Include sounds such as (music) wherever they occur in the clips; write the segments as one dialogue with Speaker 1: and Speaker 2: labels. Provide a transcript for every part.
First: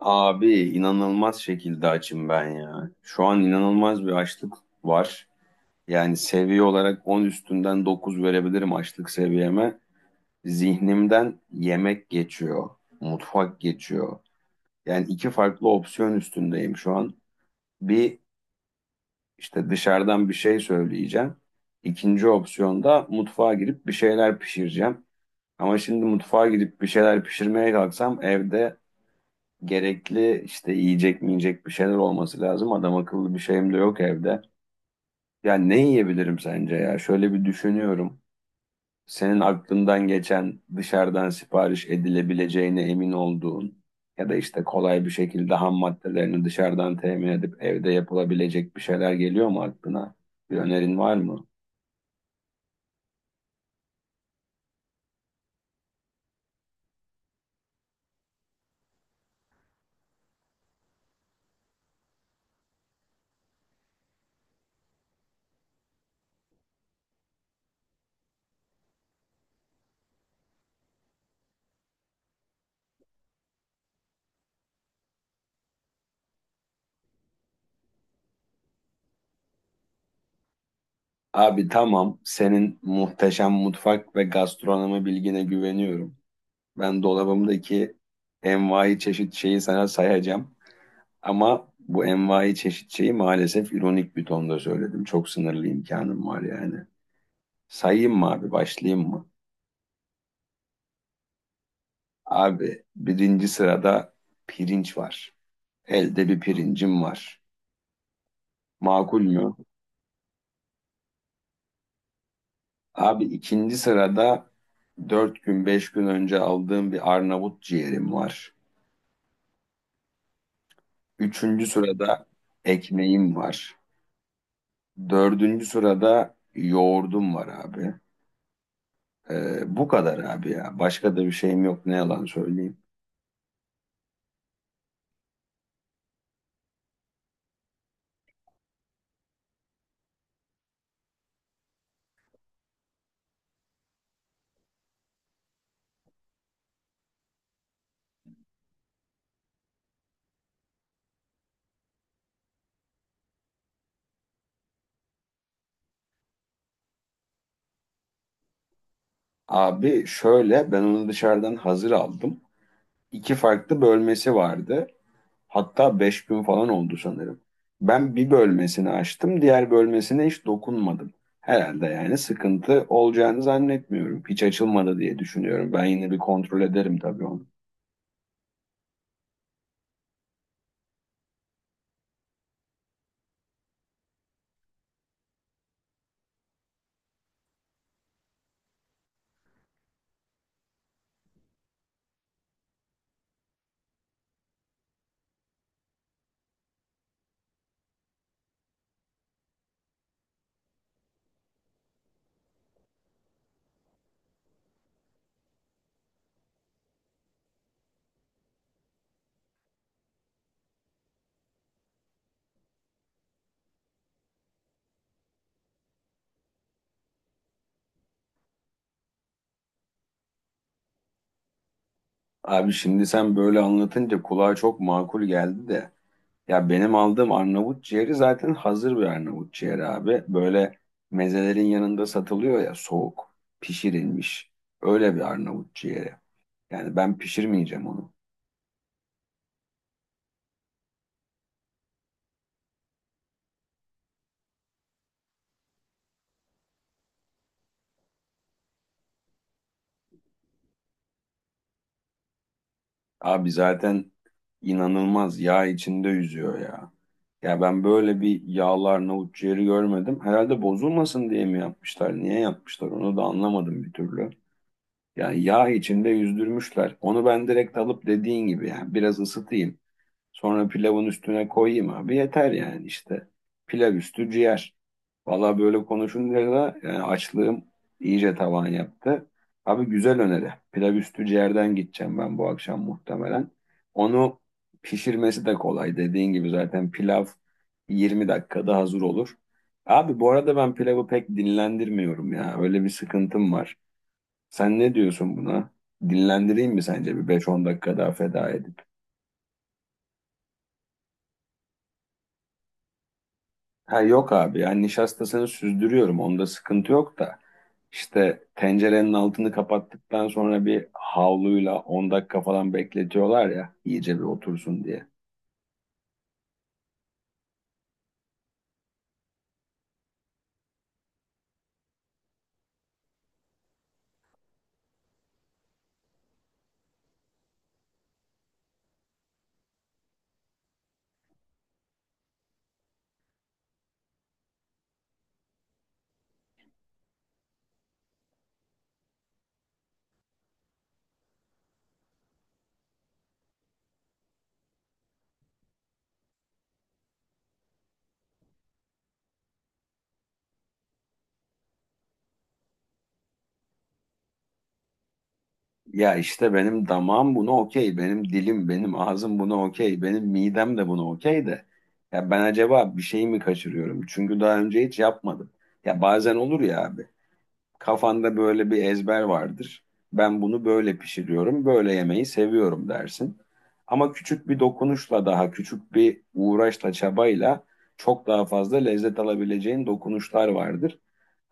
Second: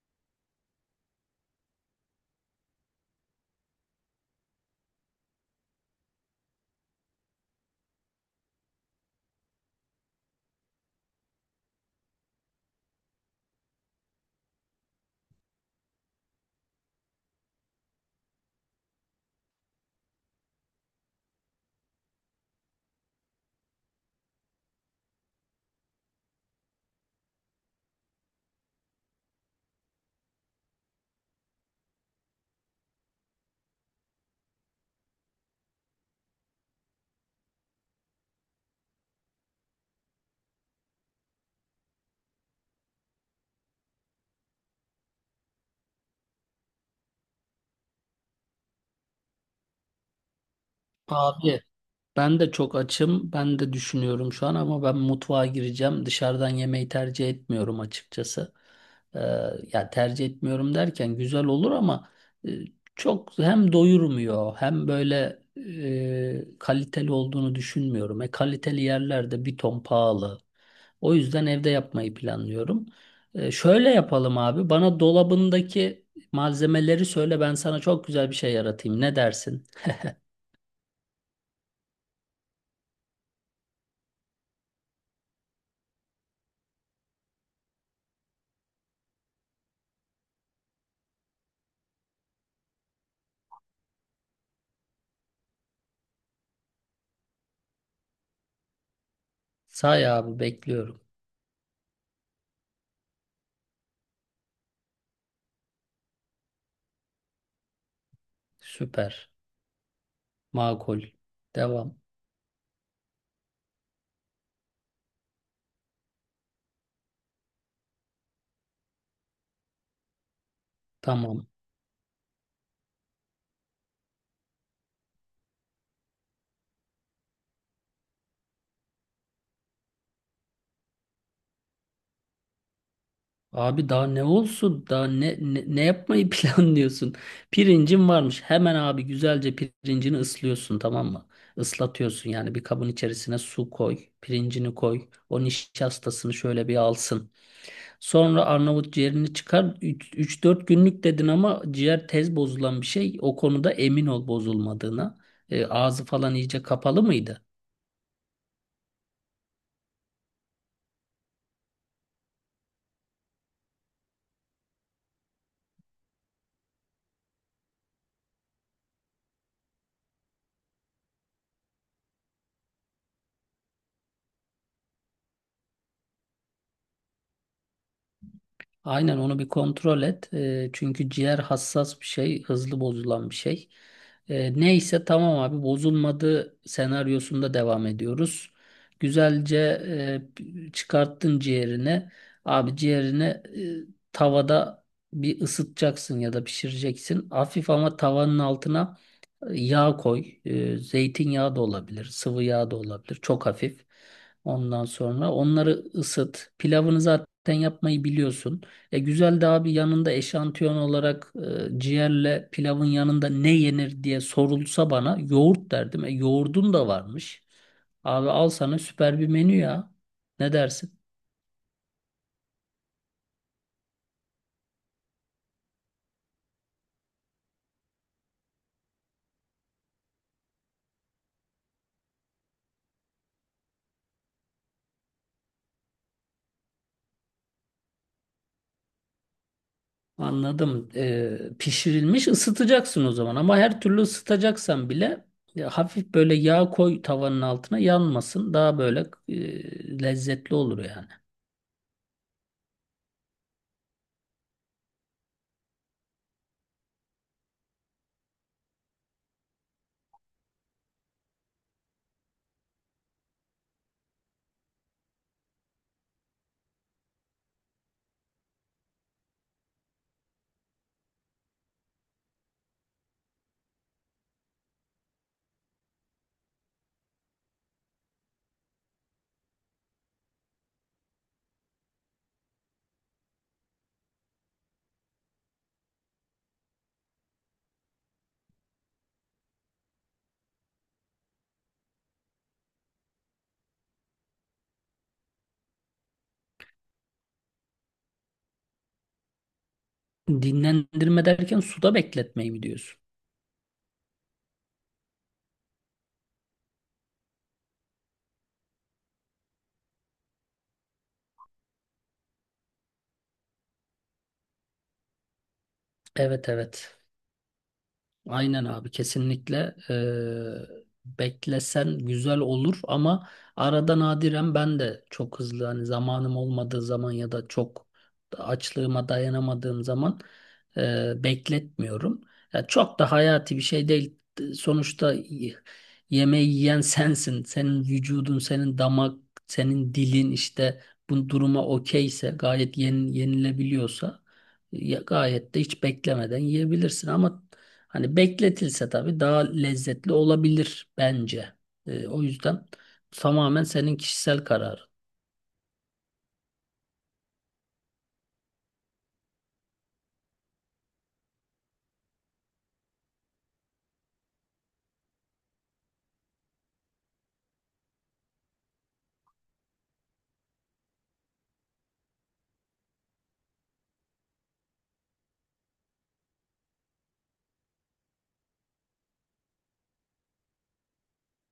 Speaker 1: Abi inanılmaz şekilde açım ben ya. Şu an inanılmaz bir açlık var. Yani seviye olarak 10 üstünden 9 verebilirim açlık seviyeme. Zihnimden yemek geçiyor, mutfak geçiyor. Yani iki farklı opsiyon üstündeyim şu an. Bir işte dışarıdan bir şey söyleyeceğim. İkinci opsiyonda mutfağa girip bir şeyler pişireceğim. Ama şimdi mutfağa girip bir şeyler pişirmeye kalksam evde gerekli işte yiyecek mi bir şeyler olması lazım. Adam akıllı bir şeyim de yok evde. Ya ne yiyebilirim sence ya? Şöyle bir düşünüyorum. Senin aklından geçen dışarıdan sipariş edilebileceğine emin olduğun ya da işte kolay bir şekilde ham maddelerini dışarıdan temin edip evde yapılabilecek bir şeyler geliyor mu aklına? Bir önerin var mı?
Speaker 2: Abi ben de çok açım. Ben de düşünüyorum şu an ama ben mutfağa gireceğim. Dışarıdan yemeği tercih etmiyorum açıkçası. Ee, ya tercih etmiyorum derken güzel olur ama e, çok hem doyurmuyor hem böyle kaliteli olduğunu düşünmüyorum. E, kaliteli yerlerde bir ton pahalı. O yüzden evde yapmayı planlıyorum. Şöyle yapalım abi. Bana dolabındaki malzemeleri söyle ben sana çok güzel bir şey yaratayım. Ne dersin?
Speaker 1: Abi tamam, senin muhteşem mutfak ve gastronomi bilgine güveniyorum. Ben dolabımdaki envai çeşit şeyi sana sayacağım. Ama bu envai çeşit şeyi maalesef ironik bir tonda söyledim. Çok sınırlı imkanım var yani. Sayayım mı abi, başlayayım mı?
Speaker 2: Say abi bekliyorum.
Speaker 1: Abi birinci sırada pirinç var. Elde bir pirincim var. Makul
Speaker 2: Süper.
Speaker 1: mü?
Speaker 2: Makul. Devam.
Speaker 1: Abi ikinci sırada dört gün beş gün önce aldığım bir Arnavut ciğerim var.
Speaker 2: Tamam.
Speaker 1: Üçüncü sırada ekmeğim var. Dördüncü sırada yoğurdum var abi. Bu kadar abi ya. Başka da bir şeyim yok, ne yalan söyleyeyim.
Speaker 2: Abi daha ne olsun? Daha ne yapmayı (laughs) planlıyorsun? Pirincin varmış. Hemen abi güzelce pirincini ıslıyorsun tamam mı? Islatıyorsun yani bir kabın içerisine su koy. Pirincini koy. O nişastasını şöyle bir alsın. Sonra Arnavut ciğerini çıkar. Üç dört günlük dedin ama ciğer tez bozulan bir şey. O konuda emin ol bozulmadığına. Ağzı falan iyice kapalı mıydı?
Speaker 1: Abi şöyle, ben onu dışarıdan hazır aldım. İki farklı bölmesi vardı. Hatta beş gün falan oldu sanırım. Ben bir bölmesini açtım, diğer bölmesine hiç dokunmadım. Herhalde yani sıkıntı olacağını zannetmiyorum. Hiç açılmadı diye düşünüyorum. Ben yine bir kontrol ederim tabii onu.
Speaker 2: Aynen onu bir kontrol et. Çünkü ciğer hassas bir şey, hızlı bozulan bir şey. Neyse tamam abi bozulmadı senaryosunda devam ediyoruz. Güzelce çıkarttın ciğerini. Abi ciğerini tavada bir ısıtacaksın ya da pişireceksin. Hafif ama tavanın altına yağ koy. Zeytinyağı da olabilir. Sıvı yağ da olabilir. Çok hafif. Ondan sonra onları ısıt. Pilavını zaten yapmayı biliyorsun. Güzel de abi yanında eşantiyon olarak ciğerle pilavın yanında ne yenir diye sorulsa bana yoğurt derdim. Yoğurdun da varmış. Abi al sana süper bir menü ya. Ne dersin?
Speaker 1: Abi şimdi sen böyle anlatınca kulağa çok makul geldi de. Ya benim aldığım Arnavut ciğeri zaten hazır bir Arnavut ciğeri abi. Böyle mezelerin yanında satılıyor ya, soğuk, pişirilmiş. Öyle bir Arnavut ciğeri. Yani ben pişirmeyeceğim onu.
Speaker 2: Anladım. Pişirilmiş ısıtacaksın o zaman ama her türlü ısıtacaksan bile hafif böyle yağ koy tavanın altına yanmasın. Daha böyle lezzetli olur yani.
Speaker 1: Abi zaten inanılmaz yağ içinde yüzüyor ya. Ya ben böyle bir yağlı Arnavut ciğeri görmedim. Herhalde bozulmasın diye mi yapmışlar? Niye yapmışlar? Onu da anlamadım bir türlü. Yani yağ içinde yüzdürmüşler. Onu ben direkt alıp dediğin gibi yani biraz ısıtayım. Sonra pilavın üstüne koyayım abi, yeter yani işte. Pilav üstü ciğer. Valla böyle konuşunca da yani açlığım iyice tavan yaptı. Abi güzel öneri. Pilav üstü ciğerden gideceğim ben bu akşam muhtemelen. Onu pişirmesi de kolay. Dediğin gibi zaten pilav 20 dakikada hazır olur. Abi bu arada ben pilavı pek dinlendirmiyorum ya. Öyle bir sıkıntım var. Sen ne diyorsun buna? Dinlendireyim mi sence bir beş on dakika daha feda edip?
Speaker 2: Dinlendirme derken suda bekletmeyi mi diyorsun?
Speaker 1: Ha yok abi, yani nişastasını süzdürüyorum, onda sıkıntı yok da işte tencerenin altını kapattıktan sonra bir havluyla 10 dakika falan bekletiyorlar ya iyice bir otursun diye.
Speaker 2: Evet, evet. Aynen abi kesinlikle beklesen güzel olur ama arada nadiren ben de çok hızlı hani zamanım olmadığı zaman ya da çok açlığıma dayanamadığım zaman bekletmiyorum. Ya çok da hayati bir şey değil. Sonuçta yemeği yiyen sensin. Senin vücudun, senin damak, senin dilin işte bu duruma okeyse gayet yenilebiliyorsa ya gayet de hiç beklemeden yiyebilirsin ama hani bekletilse tabii daha lezzetli olabilir bence. O yüzden tamamen senin kişisel kararın.
Speaker 1: Ya işte benim damağım buna okey, benim dilim, benim ağzım buna okey, benim midem de buna okey de ya ben acaba bir şey mi kaçırıyorum? Çünkü daha önce hiç yapmadım. Ya bazen olur ya abi. Kafanda böyle bir ezber vardır. Ben bunu böyle pişiriyorum, böyle yemeği seviyorum dersin. Ama küçük bir dokunuşla, daha küçük bir uğraşla, çabayla çok daha fazla lezzet alabileceğin dokunuşlar vardır.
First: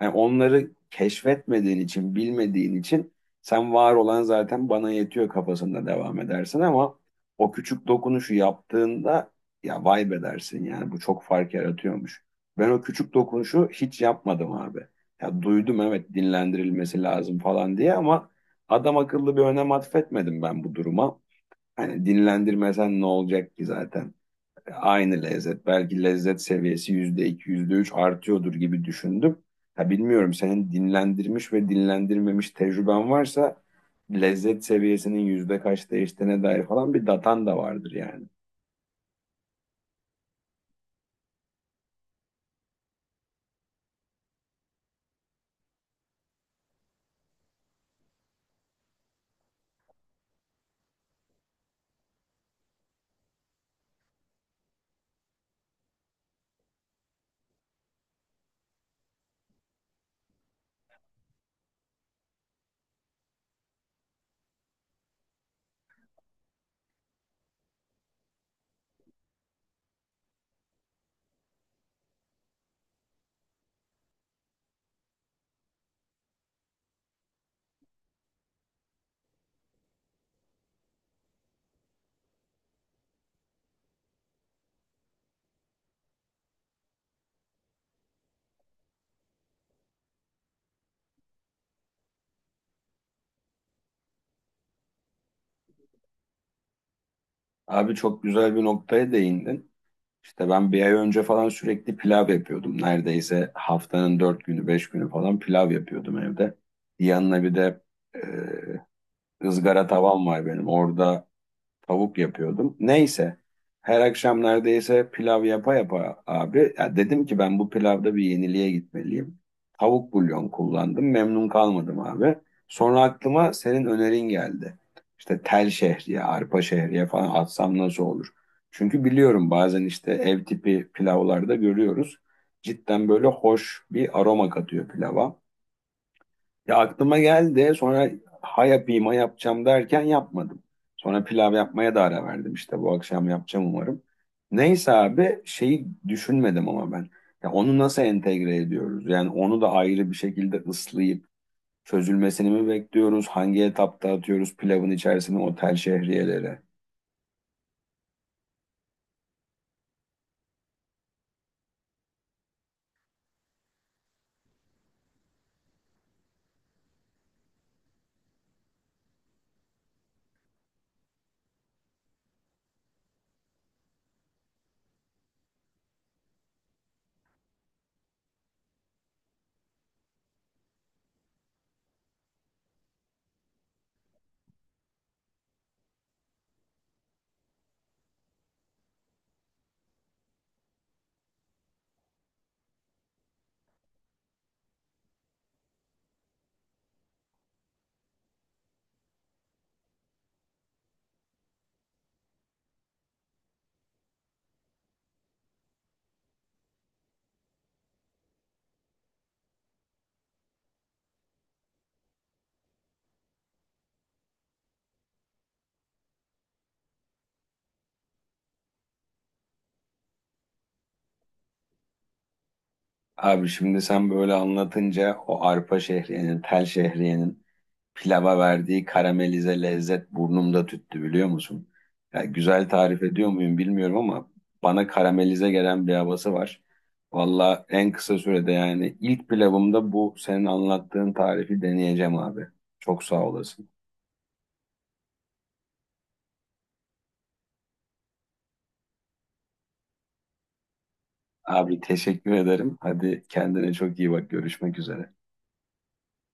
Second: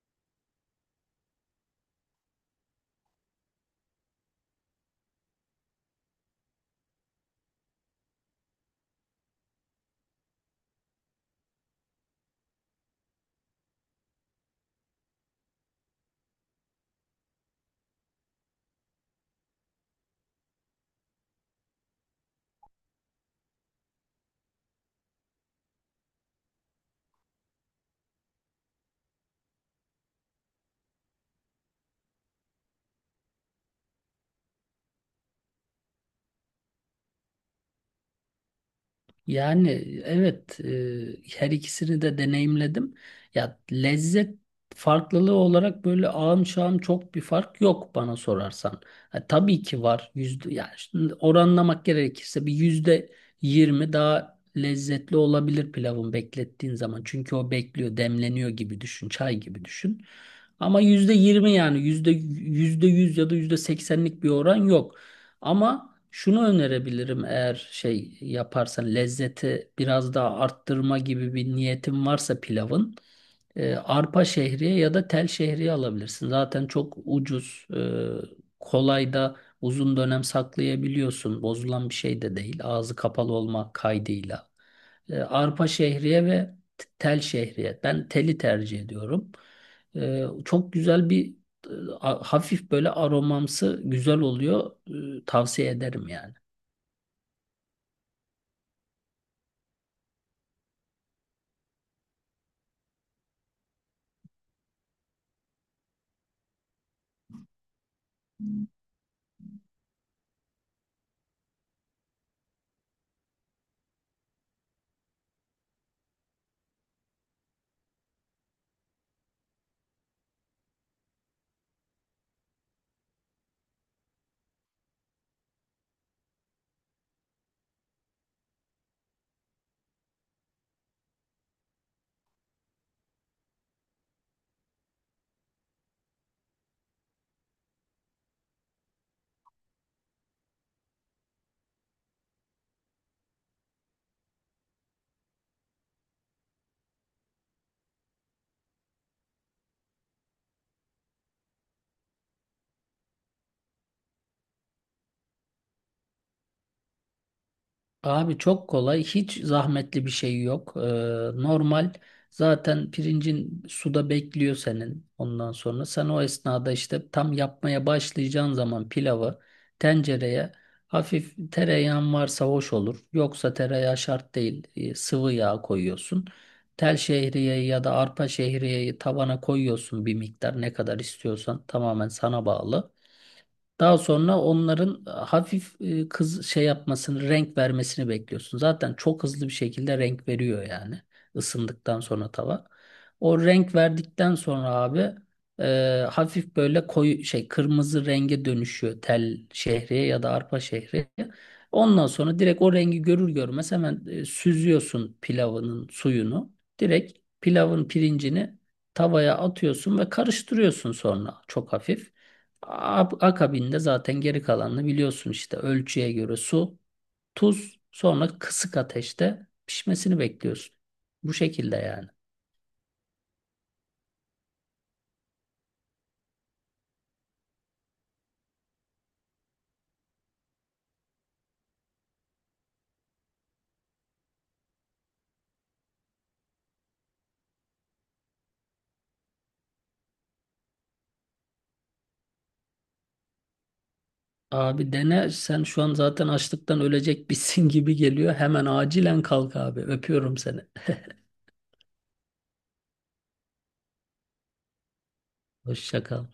Speaker 1: Yani onları keşfetmediğin için, bilmediğin için sen var olan zaten bana yetiyor kafasında devam edersin ama o küçük dokunuşu yaptığında ya vay be dersin, yani bu çok fark yaratıyormuş. Ben o küçük dokunuşu hiç yapmadım abi. Ya duydum, evet, dinlendirilmesi lazım falan diye ama adam akıllı bir önem atfetmedim ben bu duruma. Hani dinlendirmesen ne olacak ki zaten? Aynı lezzet. Belki lezzet seviyesi yüzde iki, yüzde üç artıyordur gibi düşündüm. Ha bilmiyorum, senin dinlendirmiş ve dinlendirmemiş tecrüben varsa lezzet seviyesinin yüzde kaç değiştiğine dair falan bir datan da vardır yani.
Speaker 2: Yani evet, her ikisini de deneyimledim. Ya lezzet farklılığı olarak böyle ağım şağım çok bir fark yok bana sorarsan. Ha, tabii ki var yüzde yani şimdi oranlamak gerekirse bir %20 daha lezzetli olabilir pilavın beklettiğin zaman. Çünkü o bekliyor demleniyor gibi düşün çay gibi düşün. Ama %20 yani yüzde yüz ya da %80'lik bir oran yok. Ama şunu önerebilirim eğer şey yaparsan lezzeti biraz daha arttırma gibi bir niyetin varsa pilavın arpa şehriye ya da tel şehriye alabilirsin. Zaten çok ucuz, kolay da uzun dönem saklayabiliyorsun. Bozulan bir şey de değil. Ağzı kapalı olma kaydıyla. Arpa şehriye ve tel şehriye. Ben teli tercih ediyorum. Çok güzel bir e, hafif böyle aromamsı güzel oluyor. Tavsiye ederim yani.
Speaker 1: Abi çok güzel bir noktaya değindin. İşte ben bir ay önce falan sürekli pilav yapıyordum. Neredeyse haftanın dört günü, beş günü falan pilav yapıyordum evde. Yanına bir de e, ızgara tavam var benim. Orada tavuk yapıyordum. Neyse. Her akşam neredeyse pilav yapa yapa abi. Ya dedim ki ben bu pilavda bir yeniliğe gitmeliyim. Tavuk bulyon kullandım. Memnun kalmadım abi. Sonra aklıma senin önerin geldi. İşte tel şehriye, arpa şehriye falan atsam nasıl olur? Çünkü biliyorum bazen işte ev tipi pilavlarda görüyoruz. Cidden böyle hoş bir aroma katıyor pilava. Ya aklıma geldi sonra, ha yapayım ha yapacağım derken yapmadım. Sonra pilav yapmaya da ara verdim, işte bu akşam yapacağım umarım. Neyse abi şeyi düşünmedim ama ben. Ya onu nasıl entegre ediyoruz? Yani onu da ayrı bir şekilde ıslayıp çözülmesini mi bekliyoruz? Hangi etapta atıyoruz pilavın içerisine o tel şehriyeleri?
Speaker 2: Abi çok kolay, hiç zahmetli bir şey yok. Normal zaten pirincin suda bekliyor senin ondan sonra. Sen o esnada işte tam yapmaya başlayacağın zaman pilavı tencereye hafif tereyağın varsa hoş olur. Yoksa tereyağı şart değil. Sıvı yağ koyuyorsun. Tel şehriyeyi ya da arpa şehriyeyi tavana koyuyorsun bir miktar, ne kadar istiyorsan tamamen sana bağlı. Daha sonra onların hafif kız şey yapmasını, renk vermesini bekliyorsun. Zaten çok hızlı bir şekilde renk veriyor yani ısındıktan sonra tava. O renk verdikten sonra abi hafif böyle koyu şey kırmızı renge dönüşüyor tel şehriye ya da arpa şehriye. Ondan sonra direkt o rengi görür görmez hemen süzüyorsun pilavının suyunu. Direkt pilavın pirincini tavaya atıyorsun ve karıştırıyorsun sonra çok hafif. Akabinde zaten geri kalanını biliyorsun işte ölçüye göre su, tuz, sonra kısık ateşte pişmesini bekliyorsun. Bu şekilde yani.
Speaker 1: Abi şimdi sen böyle anlatınca o arpa şehriyenin, tel şehriyenin pilava verdiği karamelize lezzet burnumda tüttü, biliyor musun? Ya güzel tarif ediyor muyum bilmiyorum ama bana karamelize gelen bir havası var. Valla en kısa sürede, yani ilk pilavımda bu senin anlattığın tarifi deneyeceğim abi. Çok sağ olasın.
Speaker 2: Abi dene sen şu an zaten açlıktan ölecek (laughs) bitsin gibi geliyor. Hemen acilen kalk abi. Öpüyorum seni.
Speaker 1: Abi teşekkür ederim. Hadi kendine çok iyi bak. Görüşmek üzere.
Speaker 2: Hoşça kal.